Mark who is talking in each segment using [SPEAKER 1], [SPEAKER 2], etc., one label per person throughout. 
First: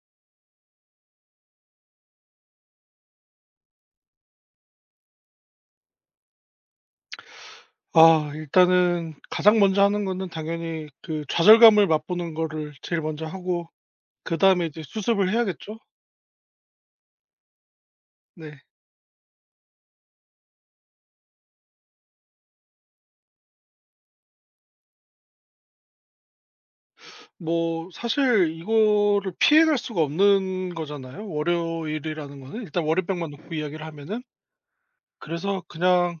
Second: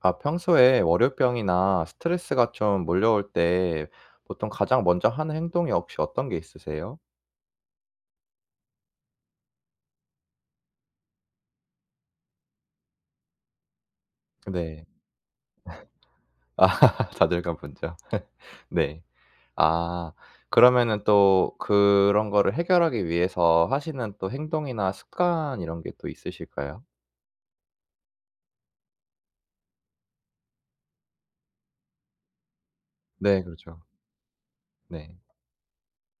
[SPEAKER 1] 아 평소에 월요병이나 스트레스가 좀 몰려올 때 보통 가장 먼저 하는 행동이 혹시 어떤 게 있으세요?
[SPEAKER 2] 일단은 가장 먼저 하는 거는 당연히 그 좌절감을 맛보는 거를 제일 먼저 하고, 그다음에 이제
[SPEAKER 1] 네.
[SPEAKER 2] 수습을 해야겠죠.
[SPEAKER 1] 아 자존감 분죠
[SPEAKER 2] 네.
[SPEAKER 1] 네. 아 그러면은 또 그런 거를 해결하기 위해서 하시는 또 행동이나 습관 이런 게 또 있으실까요?
[SPEAKER 2] 뭐, 사실 이거를 피해갈 수가 없는 거잖아요, 월요일이라는 거는. 일단 월요병만
[SPEAKER 1] 네
[SPEAKER 2] 놓고
[SPEAKER 1] 그렇죠.
[SPEAKER 2] 이야기를 하면은.
[SPEAKER 1] 네.
[SPEAKER 2] 그래서 그냥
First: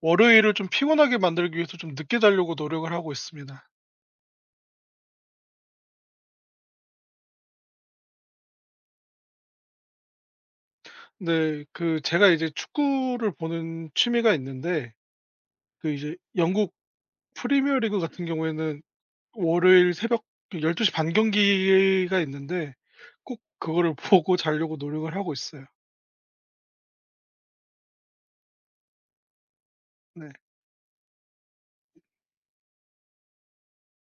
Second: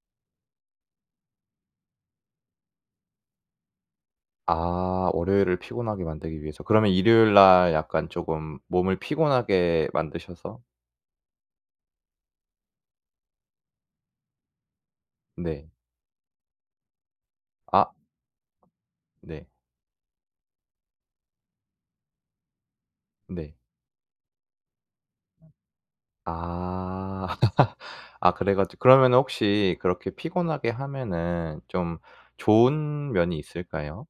[SPEAKER 2] 월요일을 좀 피곤하게 만들기 위해서 좀 늦게 자려고 노력을 하고 있습니다.
[SPEAKER 1] 아 월요일을 피곤하게 만들기 위해서. 그러면 일요일 날 약간 조금 몸을 피곤하게 만드셔서.
[SPEAKER 2] 네. 그 제가 이제 축구를 보는 취미가 있는데,
[SPEAKER 1] 네.
[SPEAKER 2] 그 이제 영국 프리미어
[SPEAKER 1] 아
[SPEAKER 2] 리그 같은 경우에는
[SPEAKER 1] 네.
[SPEAKER 2] 월요일 새벽 열1 2반 경기가 있는데, 꼭
[SPEAKER 1] 네.
[SPEAKER 2] 그거를 보고 자려고 노력을 하고 있어요.
[SPEAKER 1] 아. 아 그래 가지고 그러면 혹시 그렇게
[SPEAKER 2] 네.
[SPEAKER 1] 피곤하게 하면은 좀 좋은 면이 있을까요?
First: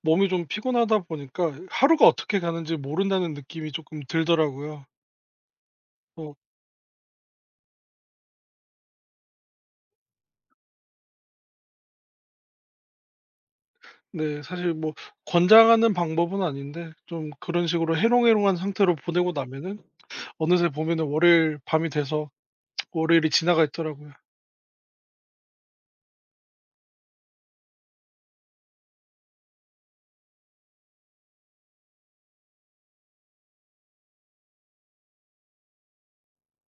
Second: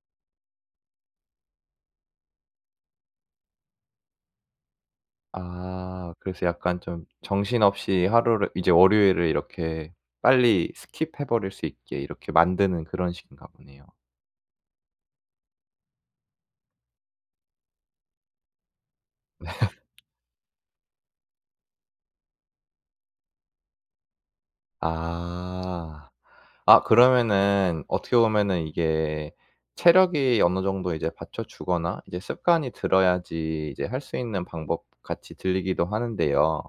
[SPEAKER 2] 몸이 좀 피곤하다 보니까 하루가 어떻게 가는지 모른다는 느낌이 조금 들더라고요.
[SPEAKER 1] 아 그래서
[SPEAKER 2] 어
[SPEAKER 1] 약간 좀 정신없이 하루를 이제 월요일을 이렇게 빨리 스킵해 버릴 수 있게 이렇게 만드는 그런 식인가 보네요.
[SPEAKER 2] 네. 사실 뭐 권장하는 방법은 아닌데 좀 그런 식으로 해롱해롱한 상태로 보내고 나면은, 어느새 보면은 월요일 밤이 돼서 월요일이 지나가 있더라고요.
[SPEAKER 1] 아. 아 그러면은 어떻게 보면은 이게 체력이 어느 정도 이제 받쳐주거나 이제 습관이 들어야지 이제 할 수 있는 방법 같이 들리기도 하는데요.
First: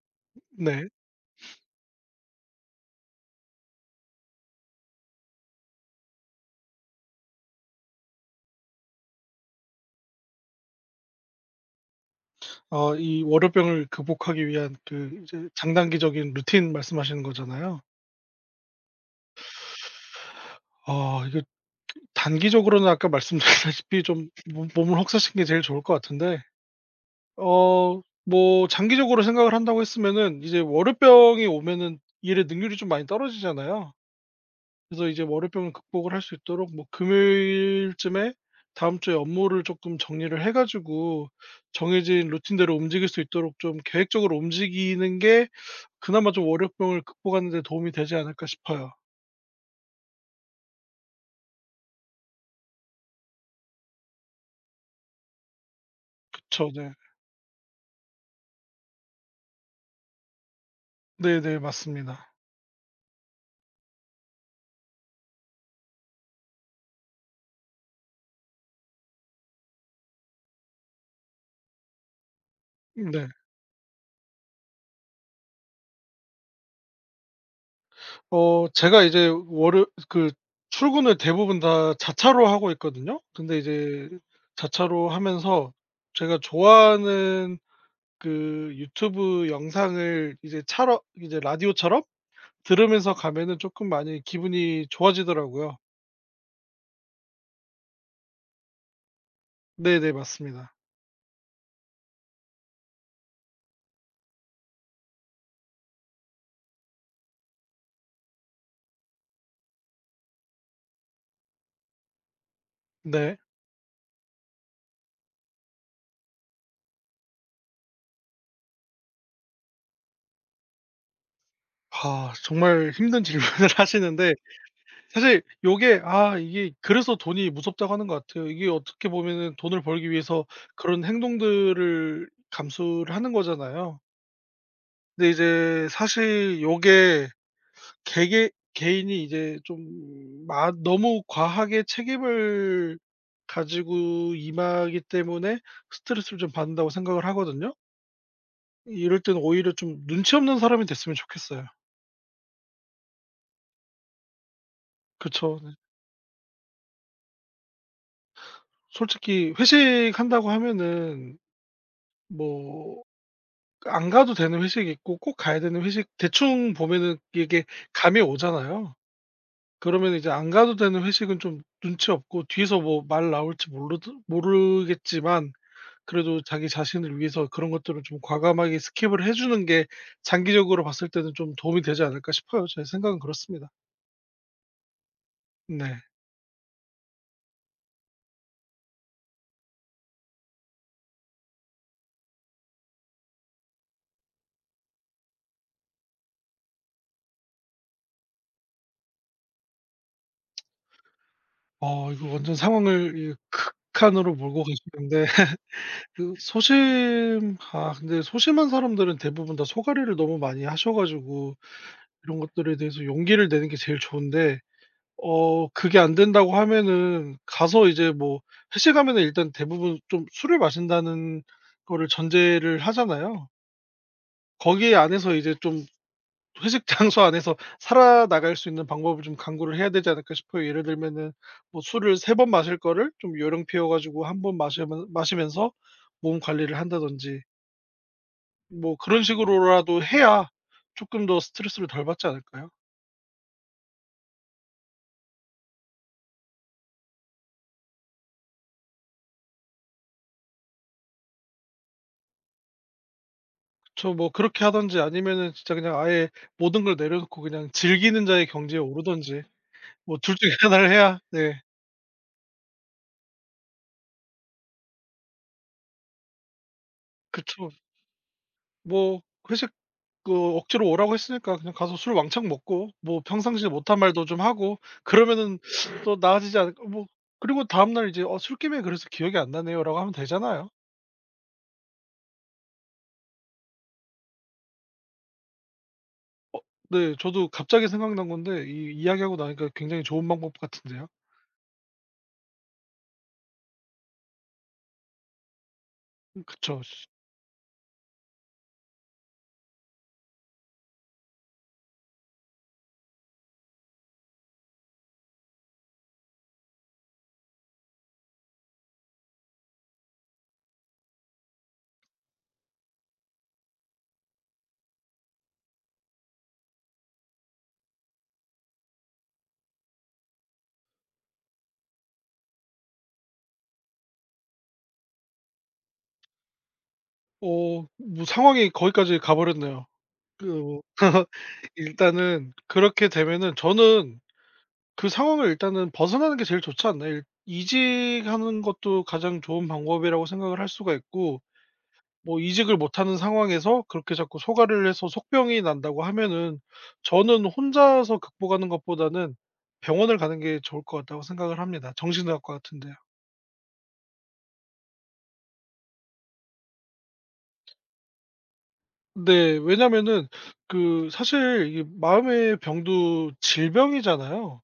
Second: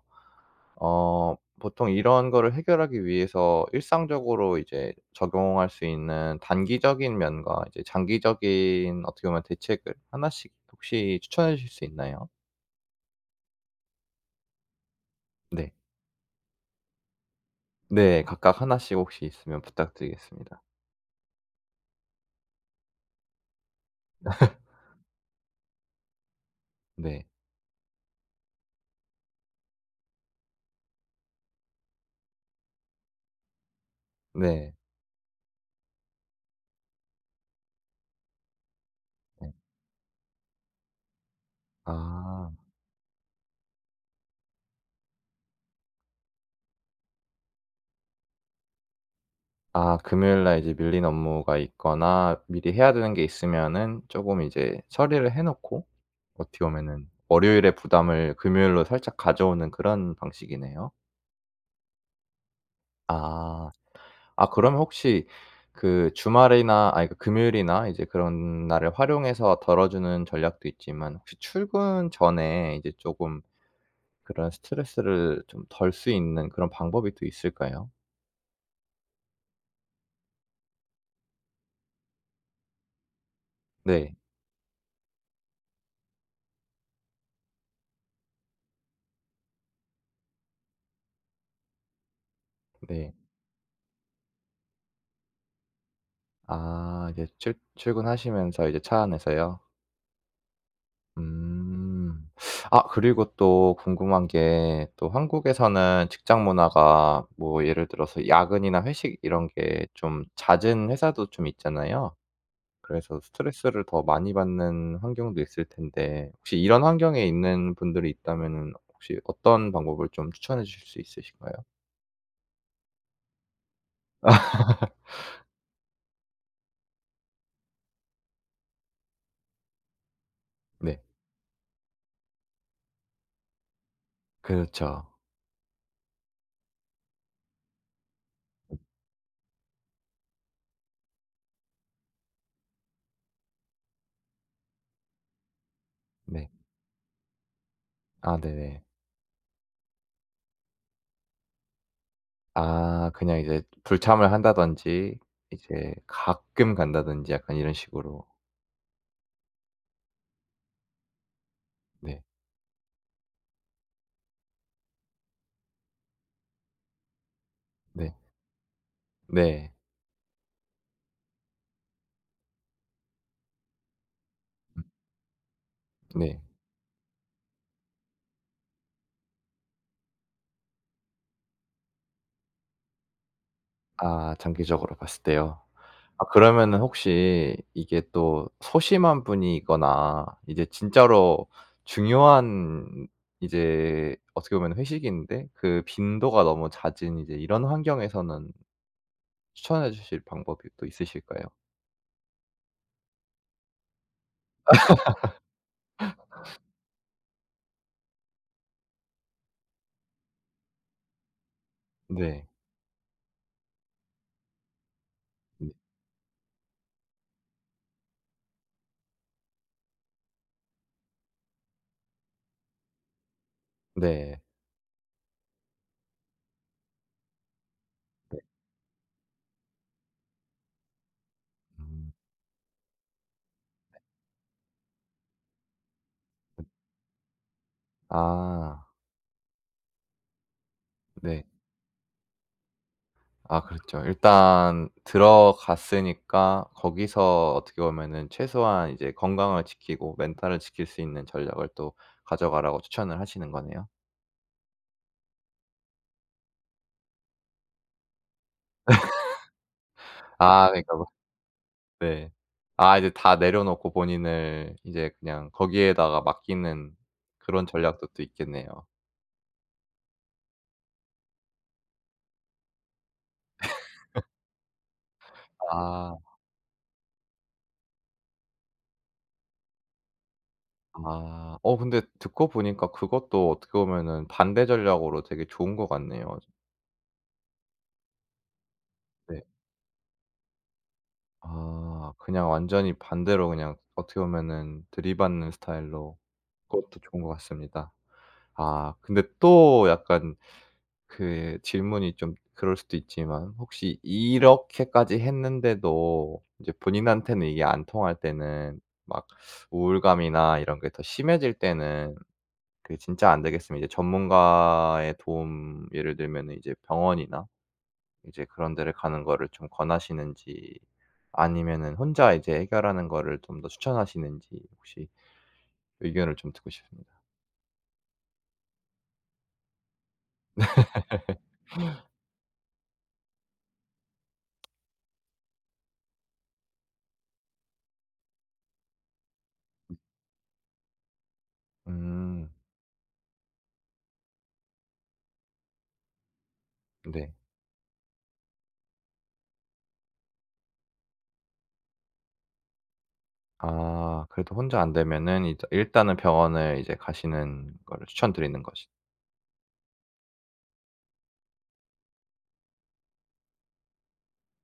[SPEAKER 2] 네.
[SPEAKER 1] 어 보통 이런 거를 해결하기 위해서 일상적으로 이제 적용할 수 있는 단기적인 면과 이제 장기적인 어떻게 보면 대책을 하나씩 혹시 추천해 주실 수 있나요?
[SPEAKER 2] 이 월요병을 극복하기 위한 그 이제
[SPEAKER 1] 네.
[SPEAKER 2] 장단기적인 루틴 말씀하시는 거잖아요.
[SPEAKER 1] 네. 각각 하나씩 혹시 있으면 부탁드리겠습니다.
[SPEAKER 2] 이게 단기적으로는 아까 말씀드렸다시피 좀 몸 몸을 혹사시키는 게 제일 좋을 것 같은데,
[SPEAKER 1] 네.
[SPEAKER 2] 뭐 장기적으로 생각을 한다고 했으면은 이제 월요병이 오면은 일의 능률이 좀 많이 떨어지잖아요.
[SPEAKER 1] 네.
[SPEAKER 2] 그래서 이제 월요병을 극복을 할 수 있도록 뭐 금요일쯤에 다음 주에
[SPEAKER 1] 네.
[SPEAKER 2] 업무를 조금 정리를 해 가지고, 정해진
[SPEAKER 1] 아.
[SPEAKER 2] 루틴대로 움직일 수 있도록 좀 계획적으로 움직이는 게 그나마 좀 월요병을 극복하는 데 도움이 되지 않을까 싶어요.
[SPEAKER 1] 아 금요일 날 이제 밀린 업무가 있거나 미리 해야 되는 게 있으면은 조금 이제 처리를 해 놓고 어떻게
[SPEAKER 2] 그쵸. 네.
[SPEAKER 1] 보면은 월요일의 부담을 금요일로 살짝 가져오는 그런 방식이네요.
[SPEAKER 2] 네네, 맞습니다.
[SPEAKER 1] 아. 아 그러면 혹시 그 주말이나 아니 그 금요일이나 이제 그런 날을 활용해서 덜어 주는 전략도 있지만 혹시 출근 전에 이제
[SPEAKER 2] 네.
[SPEAKER 1] 쪼금 그런 스트레스를 좀 덜 수 있는 그런 방법이 또 있을까요?
[SPEAKER 2] 제가 이제 월요 그 출근을 대부분 다 자차로 하고 있거든요. 근데 이제
[SPEAKER 1] 네.
[SPEAKER 2] 자차로 하면서 제가 좋아하는 그 유튜브 영상을 이제 차로 이제 라디오처럼
[SPEAKER 1] 네.
[SPEAKER 2] 들으면서 가면은 조금 많이 기분이 좋아지더라고요.
[SPEAKER 1] 아 이제 출 출근하시면서 이제 차 안에서요?
[SPEAKER 2] 네네, 맞습니다.
[SPEAKER 1] 음. 아 그리고 또 궁금한 게 또 한국에서는 직장 문화가 뭐 예를 들어서 야근이나 회식 이런 게 좀 잦은 회사도 좀 있잖아요. 그래서
[SPEAKER 2] 네.
[SPEAKER 1] 스트레스를 더 많이 받는 환경도 있을 텐데 혹시 이런 환경에 있는 분들이 있다면은 혹시 어떤 방법을 좀 추천해 주실 수 있으신가요?
[SPEAKER 2] 정말 힘든 질문을 하시는데, 사실 요게, 이게 그래서 돈이 무섭다고 하는 것 같아요. 이게 어떻게 보면은 돈을 벌기 위해서
[SPEAKER 1] 네.
[SPEAKER 2] 그런 행동들을 감수를 하는 거잖아요.
[SPEAKER 1] 그렇죠.
[SPEAKER 2] 근데 이제 사실 요게, 개개 개인이 이제 좀 마 너무 과하게 책임을 가지고 임하기 때문에 스트레스를
[SPEAKER 1] 네.
[SPEAKER 2] 좀 받는다고 생각을 하거든요.
[SPEAKER 1] 아 네네.
[SPEAKER 2] 이럴 땐 오히려 좀 눈치 없는 사람이 됐으면 좋겠어요.
[SPEAKER 1] 아 그냥 이제 불참을 한다든지
[SPEAKER 2] 그쵸. 네.
[SPEAKER 1] 이제 가끔 간다든지 약간 이런 식으로.
[SPEAKER 2] 솔직히 회식한다고 하면은,
[SPEAKER 1] 네. 어.
[SPEAKER 2] 뭐 안 가도 되는 회식이 있고 꼭 가야 되는 회식, 대충 보면은 이게
[SPEAKER 1] 네.
[SPEAKER 2] 감이 오잖아요.
[SPEAKER 1] 네.
[SPEAKER 2] 그러면 이제 안 가도 되는 회식은 좀 눈치 없고 뒤에서 뭐 말 나올지
[SPEAKER 1] 음.
[SPEAKER 2] 모르겠지만,
[SPEAKER 1] 네.
[SPEAKER 2] 그래도 자기 자신을 위해서 그런 것들을 좀 과감하게 스킵을 해 주는 게 장기적으로 봤을 때는 좀 도움이 되지 않을까 싶어요. 제 생각은 그렇습니다.
[SPEAKER 1] 아 장기적으로 봤을 때요.
[SPEAKER 2] 네.
[SPEAKER 1] 아 그러면은 혹시 이게 또 소심한 분이거나 이제 진짜로 중요한 이제 어떻게 보면 회식인데 그 빈도가 너무 잦은 이제 이런 환경에서는 추천해 주실 방법이 또 있으실까요?
[SPEAKER 2] 이거 완전 상황을 이 극한으로 몰고 가시는데, 그 소심 아 근데 소심한 사람들은 대부분 다 소가리를 너무 많이 하셔 가지고 이런
[SPEAKER 1] 네.
[SPEAKER 2] 것들에 대해서 용기를 내는 게 제일 좋은데,
[SPEAKER 1] 네.
[SPEAKER 2] 그게 안 된다고 하면은 가서 이제 뭐, 회식하면은 일단 대부분 좀 술을 마신다는 거를 전제를 하잖아요.
[SPEAKER 1] 네.
[SPEAKER 2] 거기 안에서 이제 좀, 회식 장소 안에서
[SPEAKER 1] 네.
[SPEAKER 2] 살아나갈 수 있는 방법을 좀 강구를 해야 되지 않을까 싶어요. 예를 들면은 뭐
[SPEAKER 1] 음.
[SPEAKER 2] 술을 3번 마실 거를 좀 요령 피워 가지고 한 번 마시면서 몸
[SPEAKER 1] 음.
[SPEAKER 2] 관리를 한다든지,
[SPEAKER 1] 아.
[SPEAKER 2] 뭐 그런 식으로라도 해야 쪼끔 더
[SPEAKER 1] 네.
[SPEAKER 2] 스트레스를 덜 받지 않을까요?
[SPEAKER 1] 아 그렇죠. 일단 들어갔으니까 거기서 어떻게 보면은 최소한 이제 건강을 지키고 멘탈을 지킬 수 있는 전략을 또 가져가라고 추천을 하시는 거네요.
[SPEAKER 2] 뭐 그렇게 하든지 아니면은 진짜 그냥 아예 모든 걸 내려놓고 그냥 즐기는 자의 경지에 오르든지, 뭐 둘 중에
[SPEAKER 1] 아
[SPEAKER 2] 하나를
[SPEAKER 1] 그러니까 뭐.
[SPEAKER 2] 해야. 네.
[SPEAKER 1] 네. 아 이제 다 내려놓고 본인을 이제 그냥 거기에다가 맡기는 그런
[SPEAKER 2] 그쵸.
[SPEAKER 1] 전략도 또 있겠네요.
[SPEAKER 2] 뭐 회식 그 억지로 오라고 했으니까 그냥 가서 술 왕창 먹고, 뭐 평상시에 못한 말도 좀 하고 그러면은
[SPEAKER 1] 아.
[SPEAKER 2] 또 나아지지 않을까. 뭐 그리고 다음날 이제 "어, 술김에 그래서 기억이 안 나네요."라고 하면 되잖아요.
[SPEAKER 1] 아. 어 근데 듣고 보니까 그것도 어떻게 보면은 반대 전략으로 되게 좋은 것 같네요.
[SPEAKER 2] 어 네, 저도 갑자기 생각난 건데 이 이야기하고
[SPEAKER 1] 네.
[SPEAKER 2] 나니까 굉장히 좋은 방법 같은데요.
[SPEAKER 1] 아 그냥 완전히 반대로 그냥 어떻게 보면은 들이받는 스타일로
[SPEAKER 2] 음. 그쵸.
[SPEAKER 1] 그것도 좋은 것 같습니다. 아 근데 또 약간 그 질문이 좀 그럴 수도 있지만 혹시 이렇게까지 했는데도 이제 본인한테는 이게 안 통할 때는 막 우울감이나 이런 게 더 심해질 때는 그게 진짜 안 되겠으면 이제 전문가의 도움 예를 들면은 이제 병원이나 이제 그런 데를 가는 거를 좀 권하시는지 아니면은 혼자 이제 해결하는 거를 좀 더 추천하시는지 혹시 의견을 좀 듣고 싶습니다.
[SPEAKER 2] 뭐 상황이 거기까지 가 버렸네요. 그 뭐 일단은 그렇게 되면은 저는 그 상황을 일단은 벗어나는 게 제일 좋지 않나요? 일 이직하는 것도 가장 좋은 방법이라고 생각을 할 수가 있고, 뭐
[SPEAKER 1] 음.
[SPEAKER 2] 이직을 못하는 상황에서 그렇게 자꾸 소가를 해서 속병이 난다고 하면은,
[SPEAKER 1] 네.
[SPEAKER 2] 저는 혼자서 극복하는 것보다는 병원을 가는 게 좋을 것 같다고 생각을 합니다. 정신의학과 같은 데요.
[SPEAKER 1] 아 그래도 혼자 안 되면은 이제 일단은 병원을 이제 가시는 거를 추천드리는 것이.
[SPEAKER 2] 네, 왜냐면은 그 사실 이 마음의 병도 질병이잖아요.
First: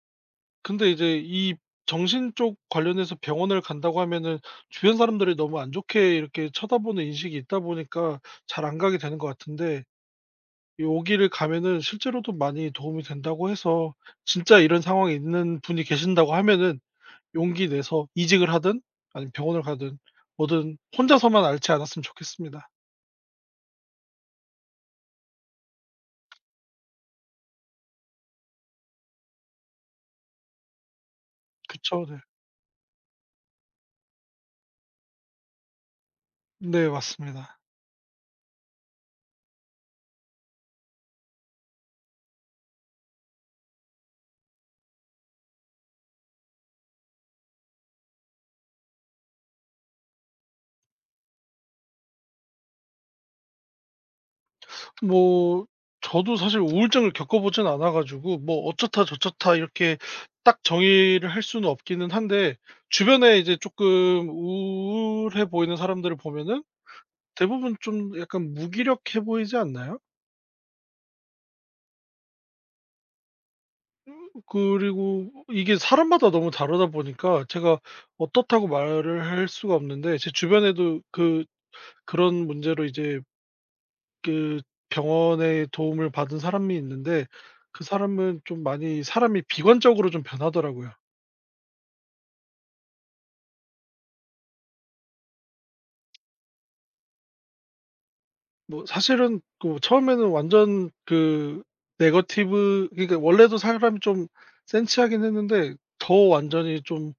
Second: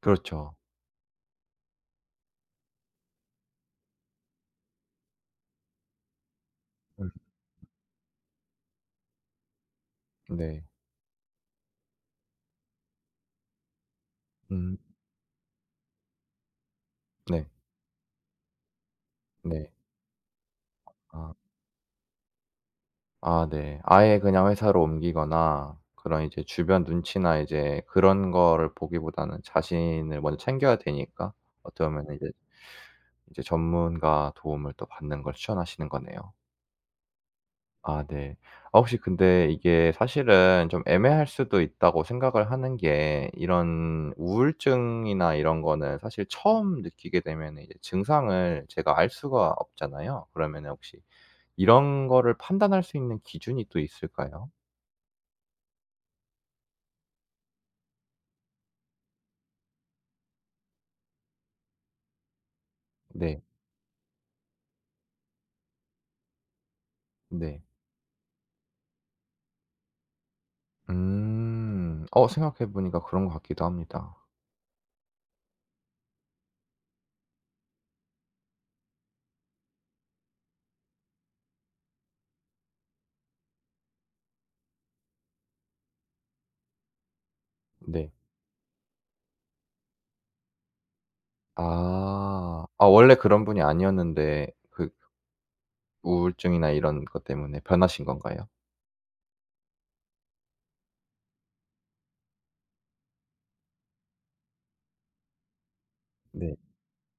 [SPEAKER 1] 그렇죠.
[SPEAKER 2] 근데 이제 이 정신 쪽 관련해서 병원을 간다고 하면은, 주변 사람들이 너무 안 좋게 이렇게 쳐다보는
[SPEAKER 1] 음.
[SPEAKER 2] 인식이 있다 보니까 잘 안 가게 되는 것 같은데,
[SPEAKER 1] 네.
[SPEAKER 2] 여기를 가면은 실제로도 많이 도움이 된다고 해서, 진짜
[SPEAKER 1] 음.
[SPEAKER 2] 이런 상황이 있는 분이 계신다고 하면은
[SPEAKER 1] 네.
[SPEAKER 2] 용기 내서 이직을 하든 아니면 병원을
[SPEAKER 1] 네.
[SPEAKER 2] 가든, 뭐든
[SPEAKER 1] 아.
[SPEAKER 2] 혼자서만 앓지 않았으면 좋겠습니다.
[SPEAKER 1] 아 네. 아예 그냥 회사로 옮기거나 그런 이제 주변 눈치나 이제 그런 거를 보기보다는 자신을 먼저 챙겨야 되니까 어떻게
[SPEAKER 2] 그쵸.
[SPEAKER 1] 보면은
[SPEAKER 2] 네.
[SPEAKER 1] 이제 이제 전문가 도움을 또 받는 걸 추천하시는 거네요.
[SPEAKER 2] 네, 맞습니다.
[SPEAKER 1] 아 네. 아 혹시 근데 이게 사실은 좀 애매할 수도 있다고 생각을 하는 게 이런 우울증이나 이런 거는 사실 처음 느끼게 되면 이제 증상을 제가 알 수가 없잖아요. 그러면 혹시 이런 거를 판단할 수 있는 기준이 또 있을까요?
[SPEAKER 2] 뭐 저도 사실 우울증을 겪어 보진 않아 가지고, 뭐 어쩌다 저쩌다 이렇게 딱 정의를 할 수는 없기는 한데, 주변에
[SPEAKER 1] 네.
[SPEAKER 2] 이제 조금 우울해 보이는 사람들을 보면은
[SPEAKER 1] 네.
[SPEAKER 2] 대부분 좀 약간 무기력해 보이지 않나요?
[SPEAKER 1] 음. 어 생각해 보니까 그런 것 같기도 합니다.
[SPEAKER 2] 그리고 이게 사람마다 너무 다르다 보니까 제가 어떻다고 말을 할 수가 없는데, 제 주변에도 그런 문제로 이제 그 병원의 도움을 받은 사람이 있는데, 그
[SPEAKER 1] 네.
[SPEAKER 2] 사람은 좀 많이 사람이 비관적으로 좀 변하더라고요.
[SPEAKER 1] 아. 아 원래 그런 분이 아니었는데 그 우울증이나 이런 것 때문에 변하신 건가요?
[SPEAKER 2] 뭐 사실은 그 처음에는 완전 그 네거티브, 그러니까 원래도 사람이 좀 센치하긴 했는데 더
[SPEAKER 1] 네.
[SPEAKER 2] 완전히 좀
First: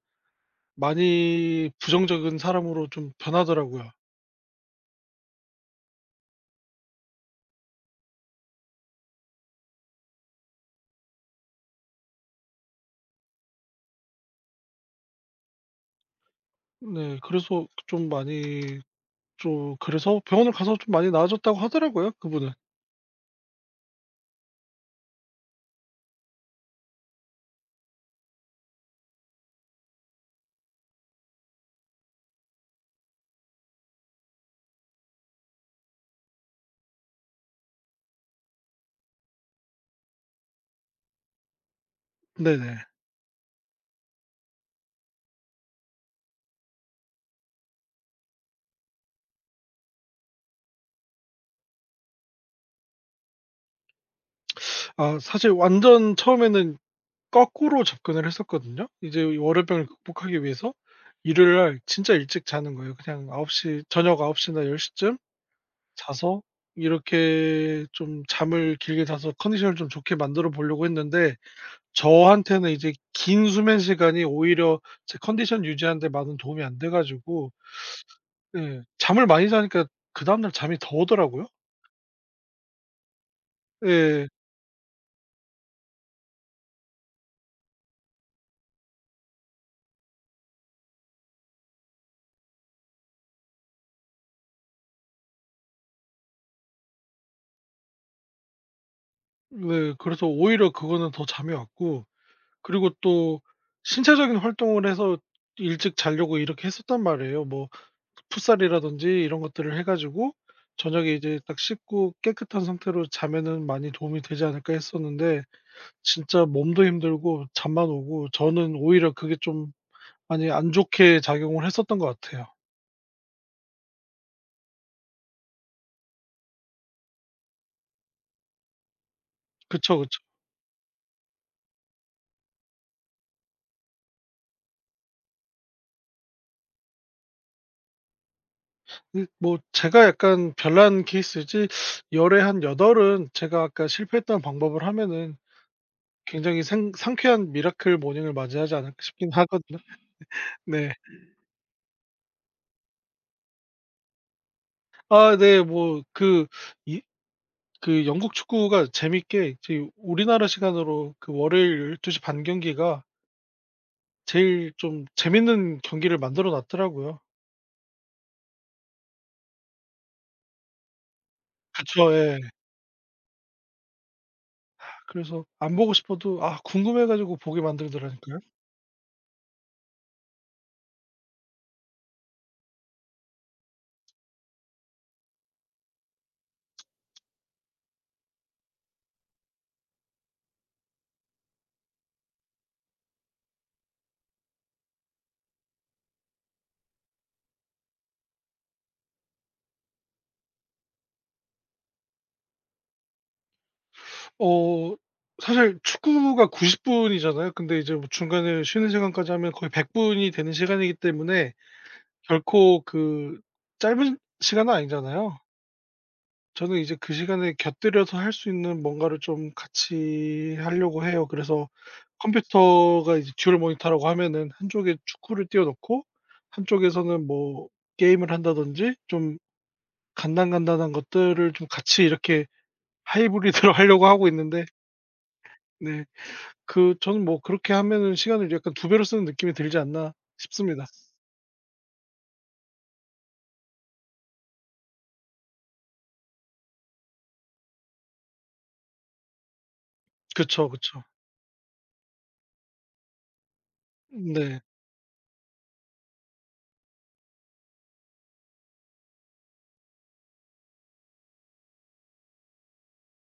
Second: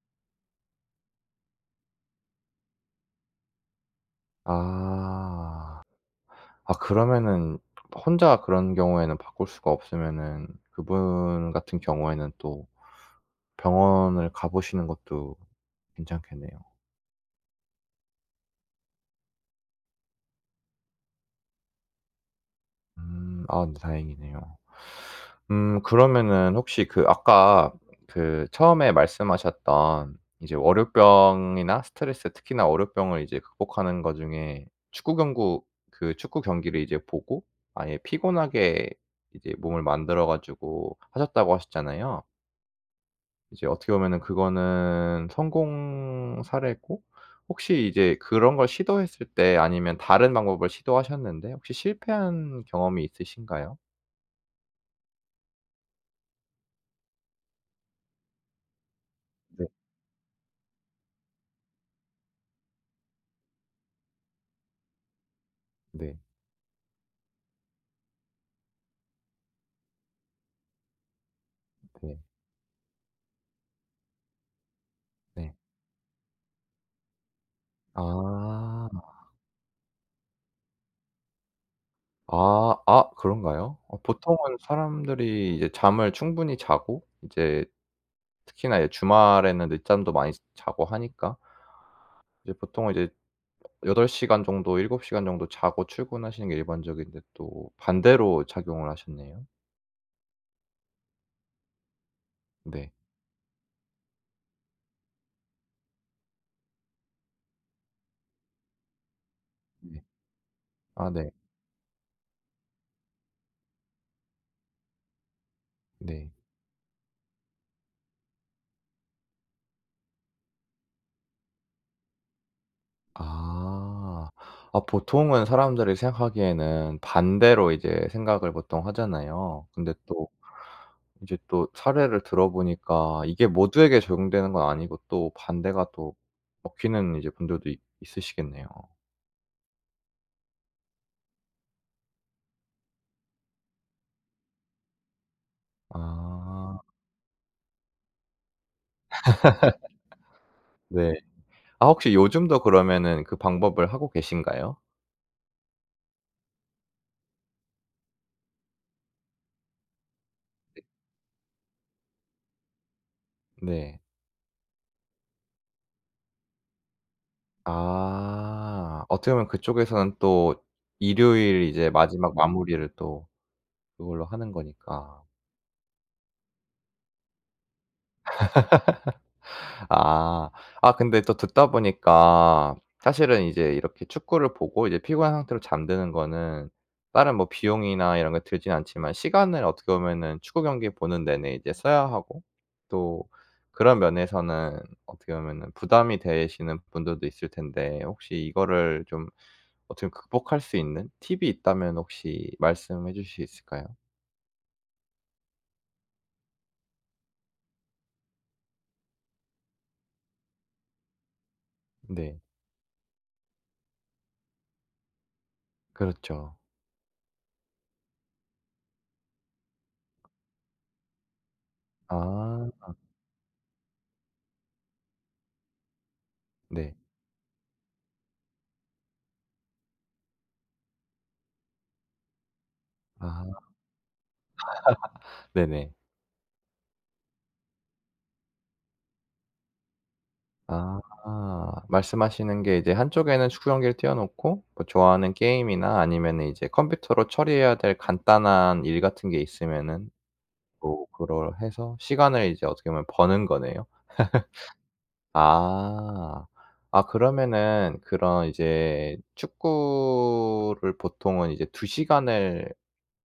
[SPEAKER 2] 많이 부정적인 사람으로 좀 변하더라고요.
[SPEAKER 1] 아. 아 그러면은 혼자 그런 경우에는 바꿀 수가 없으면은 그분 같은 경우에는 또 병원을 가 보시는 것도 괜찮겠네요.
[SPEAKER 2] 네. 그래서 좀 많이 좀 그래서 병원을 가서 좀 많이 나아졌다고 하더라고요, 그분은.
[SPEAKER 1] 음. 아 근데 다행이네요. 그러면은 혹시 그 아까 그 처음에 말씀하셨던 이제 월요병이나 스트레스 특히나 월요병을 이제 극복하는 것 중에 축구 경구 그 축구 경기를 이제 보고 아예 피곤하게 이제 몸을 만들어 가지고 하셨다고 하셨잖아요.
[SPEAKER 2] 네네.
[SPEAKER 1] 이제 어떻게 보면은 그거는 성공 사례고 혹시 이제 그런 걸 시도했을 때 아니면 다른 방법을 시도하셨는데 혹시 실패한 경험이 있으신가요?
[SPEAKER 2] 사실 완전 처음에는 거꾸로 접근을 했었거든요. 이제
[SPEAKER 1] 네.
[SPEAKER 2] 월요병을 극복하기 위해서 일요일 날 진짜 일찍 자는 거예요. 그냥 9시, 저녁 9홉시나1 0쯤
[SPEAKER 1] 네.
[SPEAKER 2] 자서 이렇게 좀 잠을 길게 자서 컨디션을 좀 좋게 만들어 보려고 했는데,
[SPEAKER 1] 네.
[SPEAKER 2] 저한테는 이제 긴 수면 시간이 오히려 제
[SPEAKER 1] 네.
[SPEAKER 2] 컨디션 유지하는 데 많은 도움이 안 돼 가지고, 예,
[SPEAKER 1] 아.
[SPEAKER 2] 잠을 많이 자니까 그다음 날 잠이 더 오더라고요.
[SPEAKER 1] 아. 아 그런가요? 어
[SPEAKER 2] 예.
[SPEAKER 1] 보통은 사람들이 이제 잠을 충분히 자고 이제 특히나 이제 주말에는 늦잠도 많이 자고 하니까 이제 보통은 이제 8시간 시간 정도 7시간 시간 정도 자고 출근하시는 게 일반적인데 또 반대로 작용을 하셨네요.
[SPEAKER 2] 네. 그래서 오히려 그거는 더 잠이 왔고, 그리고
[SPEAKER 1] 네.
[SPEAKER 2] 또 신체적인 활동을 해서 일찍 자려고 이렇게 했었단 말이에요. 뭐 풋살이라든지 이런 것들을 해
[SPEAKER 1] 네.
[SPEAKER 2] 가지고
[SPEAKER 1] 아
[SPEAKER 2] 저녁에
[SPEAKER 1] 네.
[SPEAKER 2] 이제 딱 씻고 깨끗한 상태로 자면은 많이 도움이 되지 않을까 했었는데,
[SPEAKER 1] 네.
[SPEAKER 2] 진짜 몸도 힘들고 잠만 오고, 저는 오히려 그게 좀 많이 안 좋게 작용을 했었던 것 같아요.
[SPEAKER 1] 아. 아 보통은 사람들이 생각하기에는 반대로 이제 생각을 보통 하잖아요. 근데
[SPEAKER 2] 그쵸, 그쵸.
[SPEAKER 1] 또 이제 또 사례를 들어보니까 이게 모두에게 적용되는 건 아니고 또 반대가 또 먹히는 이제 분들도 있 있으시겠네요.
[SPEAKER 2] 이 뭐 제가 약간 별난 케이스지, 열에 한 여덟은 제가 아까 실패했던 방법을 하면은 굉장히
[SPEAKER 1] 아
[SPEAKER 2] 생 상쾌한 미라클 모닝을 맞이하지 않을까 싶긴 하거든요. 네.
[SPEAKER 1] 네. 아 혹시 요즘도 그러면은 그 방법을 하고 계신가요?
[SPEAKER 2] 네. 뭐 그 이 그 영국 축구가 재밌게 이제 우리나라 시간으로 그 월요일 12시 반 경기가
[SPEAKER 1] 네.
[SPEAKER 2] 제일 좀 재밌는 경기를 만들어 놨더라고요.
[SPEAKER 1] 아 어떻게 보면 그쪽에서는 또 일요일 이제
[SPEAKER 2] 그쵸.
[SPEAKER 1] 마지막
[SPEAKER 2] 예.
[SPEAKER 1] 마무리를 또 그걸로 하는 거니까.
[SPEAKER 2] 그래서 안 보고 싶어도 궁금해 가지고 보게 만들더라니까요.
[SPEAKER 1] 아. 아 근데 또 듣다 보니까 사실은 이제 이렇게 축구를 보고 이제 피곤한 상태로 잠드는 거는 다른 뭐 비용이나 이런 게 들진 않지만 시간을 어떻게 보면은 축구 경기 보는 내내 이제 써야 하고 또 그런 면에서는 어떻게 보면은 부담이 되시는 분들도 있을 텐데 혹시 이거를 좀 어떻게 극복할 수 있는 팁이 있다면 혹시 말씀해 주실 수 있을까요?
[SPEAKER 2] 어 사실 축구가 90 분이잖아요. 근데 이제 뭐 중간에 쉬는 시간까지 하면 거의 100 분이 되는 시간이기 때문에
[SPEAKER 1] 네.
[SPEAKER 2] 결코 그 짧은 시간은 아니잖아요.
[SPEAKER 1] 그렇죠.
[SPEAKER 2] 저는 이제 그 시간에 곁들여서 할 수 있는 뭔가를 좀 같이 하려고 해요. 그래서
[SPEAKER 1] 아.
[SPEAKER 2] 컴퓨터가 이제 듀얼 모니터라고 하면은, 한쪽에 축구를 띄워 놓고
[SPEAKER 1] 네.
[SPEAKER 2] 한쪽에서는 뭐 게임을 한다든지 좀 간단간단한 것들을 좀 같이 이렇게
[SPEAKER 1] 아
[SPEAKER 2] 하이브리드로 하려고 하고 있는데.
[SPEAKER 1] 네네.
[SPEAKER 2] 네. 그 저는 뭐 그렇게 하면은 시간을 약간 두 배로 쓰는 느낌이 들지 않나 싶습니다.
[SPEAKER 1] 아. 말씀하시는 게 이제 한쪽에는 축구경기를 띄워 놓고 뭐 좋아하는 게임이나 아니면은 이제 컴퓨터로 처리해야 될 간단한 일 같은 게 있으면은
[SPEAKER 2] 그쵸, 그쵸.
[SPEAKER 1] 뭐 그걸 해서 시간을 이제 어떻게 보면 버는 거네요.
[SPEAKER 2] 네.
[SPEAKER 1] 아. 아 그러면은 그런 이제 축구를 보통은 이제 2시간 시간을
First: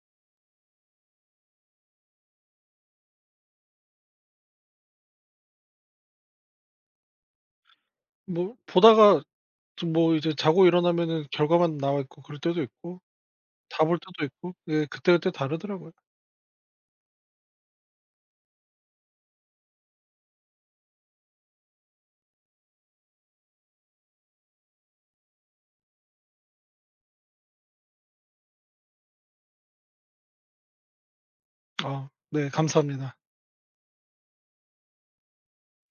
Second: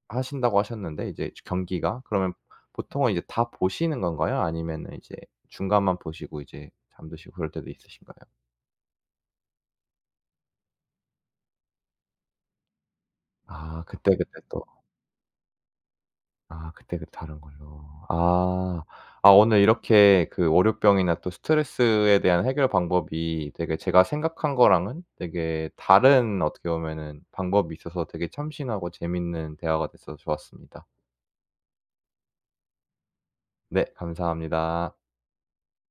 [SPEAKER 1] 하신다고 하셨는데 이제 경기가 그러면 보통은 이제 다 보시는 건가요? 아니면은 이제 중간만 보시고 이제 잠드시고 그럴 때도 있으신가요?
[SPEAKER 2] 뭐 보다가 좀 뭐 이제 자고 일어나면은 결과만 나와 있고 그럴 때도 있고,
[SPEAKER 1] 아
[SPEAKER 2] 다 볼 때도
[SPEAKER 1] 그때그때
[SPEAKER 2] 있고,
[SPEAKER 1] 또.
[SPEAKER 2] 예, 그때그때 다르더라고요.
[SPEAKER 1] 아 그때그때 다른 걸로. 아. 아 오늘 이렇게 그 월요병이나 또 스트레스에 대한 해결 방법이 되게 제가 생각한 거랑은 되게 다른 어떻게 보면은 방법이 있어서 되게 참신하고 재밌는 대화가 됐어서 좋았습니다.
[SPEAKER 2] 네, 감사합니다.
[SPEAKER 1] 네 감사합니다.